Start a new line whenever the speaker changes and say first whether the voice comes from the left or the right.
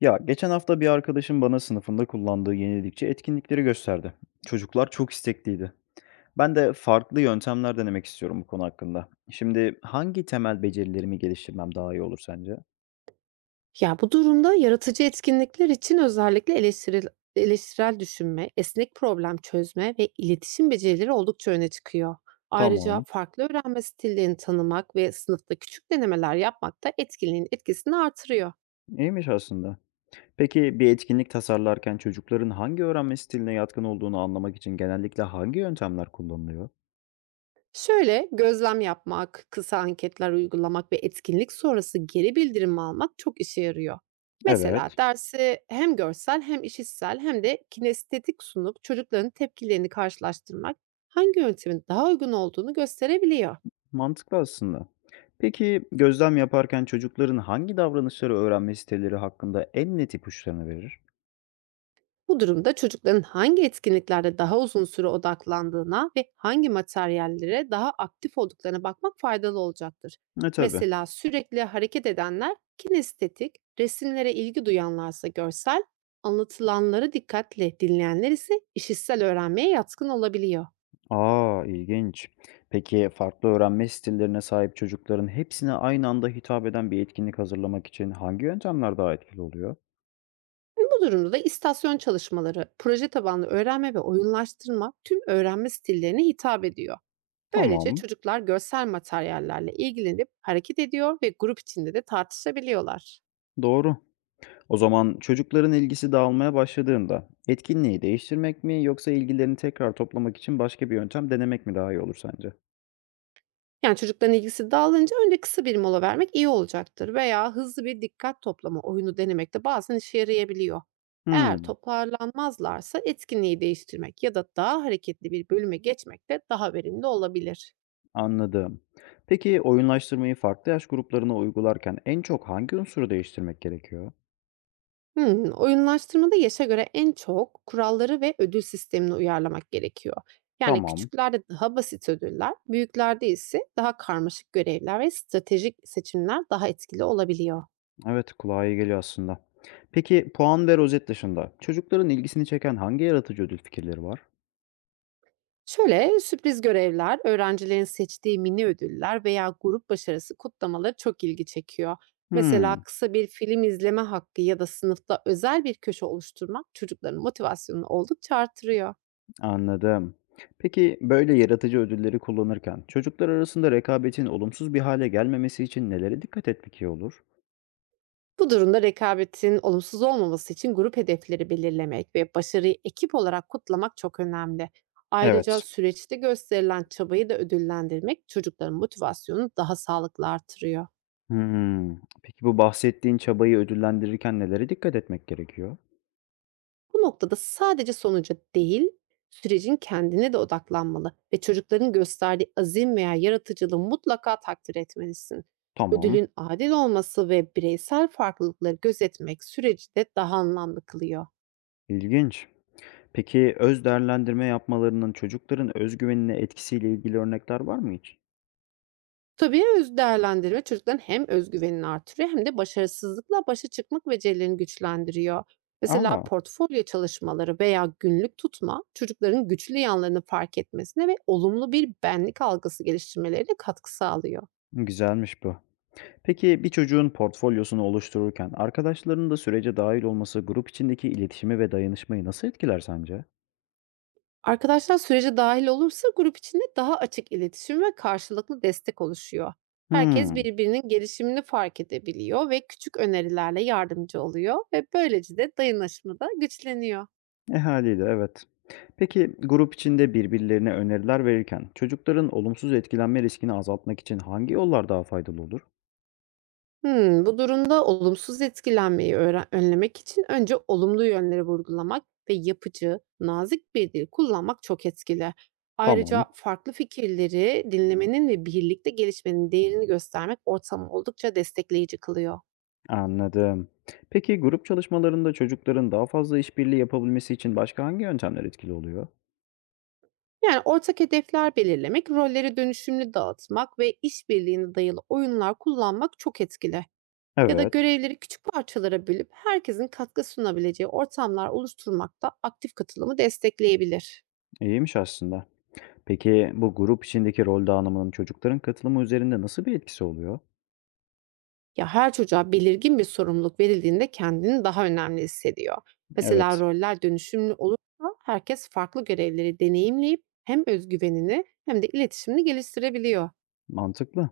left: Ya geçen hafta bir arkadaşım bana sınıfında kullandığı yenilikçi etkinlikleri gösterdi. Çocuklar çok istekliydi. Ben de farklı yöntemler denemek istiyorum bu konu hakkında. Şimdi hangi temel becerilerimi geliştirmem daha iyi olur sence?
right: Ya, bu durumda yaratıcı etkinlikler için özellikle eleştirel düşünme, esnek problem çözme ve iletişim becerileri oldukça öne çıkıyor. Ayrıca
left: Tamam.
right: farklı öğrenme stillerini tanımak ve sınıfta küçük denemeler yapmak da etkinliğin etkisini artırıyor.
left: İyiymiş aslında. Peki bir etkinlik tasarlarken çocukların hangi öğrenme stiline yatkın olduğunu anlamak için genellikle hangi yöntemler kullanılıyor?
right: Şöyle, gözlem yapmak, kısa anketler uygulamak ve etkinlik sonrası geri bildirim almak çok işe yarıyor. Mesela
left: Evet.
right: dersi hem görsel hem işitsel hem de kinestetik sunup çocukların tepkilerini karşılaştırmak hangi yöntemin daha uygun olduğunu gösterebiliyor.
left: Mantıklı aslında. Peki gözlem yaparken çocukların hangi davranışları öğrenme stilleri hakkında en net ipuçlarını verir?
right: Bu durumda çocukların hangi etkinliklerde daha uzun süre odaklandığına ve hangi materyallere daha aktif olduklarına bakmak faydalı olacaktır.
left: E, tabii.
right: Mesela sürekli hareket edenler kinestetik, resimlere ilgi duyanlarsa görsel, anlatılanları dikkatli dinleyenler ise işitsel öğrenmeye yatkın olabiliyor.
left: Aa, ilginç. Peki, farklı öğrenme stillerine sahip çocukların hepsine aynı anda hitap eden bir etkinlik hazırlamak için hangi yöntemler daha etkili oluyor?
right: Bu durumda da istasyon çalışmaları, proje tabanlı öğrenme ve oyunlaştırma tüm öğrenme stillerine hitap ediyor. Böylece
left: Tamam,
right: çocuklar görsel materyallerle ilgilenip hareket ediyor ve grup içinde de tartışabiliyorlar.
left: doğru. O zaman çocukların ilgisi dağılmaya başladığında etkinliği değiştirmek mi yoksa ilgilerini tekrar toplamak için başka bir yöntem denemek mi daha iyi olur sence?
right: Yani çocukların ilgisi dağılınca önce kısa bir mola vermek iyi olacaktır veya hızlı bir dikkat toplama oyunu denemek de bazen işe yarayabiliyor. Eğer
left: Hımm,
right: toparlanmazlarsa etkinliği değiştirmek ya da daha hareketli bir bölüme geçmek de daha verimli olabilir.
left: anladım. Peki, oyunlaştırmayı farklı yaş gruplarına uygularken en çok hangi unsuru değiştirmek gerekiyor?
right: Hımm. Oyunlaştırmada yaşa göre en çok kuralları ve ödül sistemini uyarlamak gerekiyor. Yani
left: Tamam.
right: küçüklerde daha basit ödüller, büyüklerde ise daha karmaşık görevler ve stratejik seçimler daha etkili olabiliyor.
left: Evet, kulağa iyi geliyor aslında. Peki puan ve rozet dışında çocukların ilgisini çeken hangi yaratıcı ödül fikirleri var?
right: Şöyle, sürpriz görevler, öğrencilerin seçtiği mini ödüller veya grup başarısı kutlamaları çok ilgi çekiyor. Mesela
left: Hmm,
right: kısa bir film izleme hakkı ya da sınıfta özel bir köşe oluşturmak çocukların motivasyonunu oldukça artırıyor.
left: anladım. Peki böyle yaratıcı ödülleri kullanırken çocuklar arasında rekabetin olumsuz bir hale gelmemesi için nelere dikkat etmek iyi olur?
right: Bu durumda rekabetin olumsuz olmaması için grup hedefleri belirlemek ve başarıyı ekip olarak kutlamak çok önemli. Ayrıca
left: Evet.
right: süreçte gösterilen çabayı da ödüllendirmek çocukların motivasyonunu daha sağlıklı artırıyor.
left: Hmm. Peki bu bahsettiğin çabayı ödüllendirirken nelere dikkat etmek gerekiyor?
right: Bu noktada sadece sonuca değil, sürecin kendine de odaklanmalı ve çocukların gösterdiği azim veya yaratıcılığı mutlaka takdir etmelisin.
left: Tamam.
right: Ödülün adil olması ve bireysel farklılıkları gözetmek süreci de daha anlamlı kılıyor.
left: İlginç. Peki öz değerlendirme yapmalarının çocukların özgüvenine etkisiyle ilgili örnekler var mı hiç?
right: Tabii, öz değerlendirme çocukların hem öz güvenini artırıyor hem de başarısızlıkla başa çıkmak becerilerini güçlendiriyor.
left: Aa,
right: Mesela portfolyo çalışmaları veya günlük tutma çocukların güçlü yanlarını fark etmesine ve olumlu bir benlik algısı geliştirmelerine katkı sağlıyor.
left: güzelmiş bu. Peki bir çocuğun portfolyosunu oluştururken arkadaşlarının da sürece dahil olması grup içindeki iletişimi ve dayanışmayı nasıl etkiler sence?
right: Arkadaşlar sürece dahil olursa grup içinde daha açık iletişim ve karşılıklı destek oluşuyor. Herkes
left: Hmm,
right: birbirinin gelişimini fark edebiliyor ve küçük önerilerle yardımcı oluyor ve böylece de dayanışma da güçleniyor.
left: e haliyle evet. Peki grup içinde birbirlerine öneriler verirken çocukların olumsuz etkilenme riskini azaltmak için hangi yollar daha faydalı olur?
right: Hımm, bu durumda olumsuz etkilenmeyi önlemek için önce olumlu yönleri vurgulamak ve yapıcı, nazik bir dil kullanmak çok etkili. Ayrıca
left: Tamam,
right: farklı fikirleri dinlemenin ve birlikte gelişmenin değerini göstermek ortamı oldukça destekleyici kılıyor.
left: anladım. Peki grup çalışmalarında çocukların daha fazla işbirliği yapabilmesi için başka hangi yöntemler etkili oluyor?
right: Yani ortak hedefler belirlemek, rolleri dönüşümlü dağıtmak ve işbirliğine dayalı oyunlar kullanmak çok etkili. Ya da
left: Evet,
right: görevleri küçük parçalara bölüp herkesin katkı sunabileceği ortamlar oluşturmak da aktif katılımı destekleyebilir.
left: iyiymiş aslında. Peki bu grup içindeki rol dağınımının çocukların katılımı üzerinde nasıl bir etkisi oluyor?
right: Ya, her çocuğa belirgin bir sorumluluk verildiğinde kendini daha önemli hissediyor. Mesela
left: Evet,
right: roller dönüşümlü olursa herkes farklı görevleri deneyimleyip hem özgüvenini hem de iletişimini geliştirebiliyor.
left: mantıklı.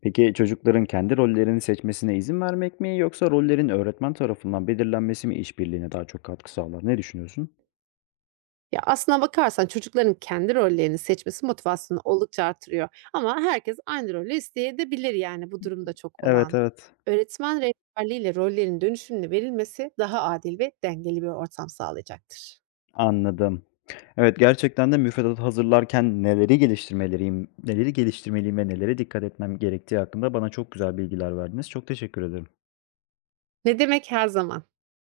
left: Peki çocukların kendi rollerini seçmesine izin vermek mi yoksa rollerin öğretmen tarafından belirlenmesi mi işbirliğine daha çok katkı sağlar? Ne düşünüyorsun?
right: Ya, aslına bakarsan çocukların kendi rollerini seçmesi motivasyonu oldukça artırıyor. Ama herkes aynı rolü isteyebilir, yani bu durumda çok
left: Evet,
right: olan.
left: evet.
right: Öğretmen rehberliğiyle rollerin dönüşümlü verilmesi daha adil ve dengeli bir ortam sağlayacaktır.
left: Anladım. Evet, gerçekten de müfredatı hazırlarken neleri geliştirmeliyim ve nelere dikkat etmem gerektiği hakkında bana çok güzel bilgiler verdiniz. Çok teşekkür ederim.
right: Ne demek, her zaman?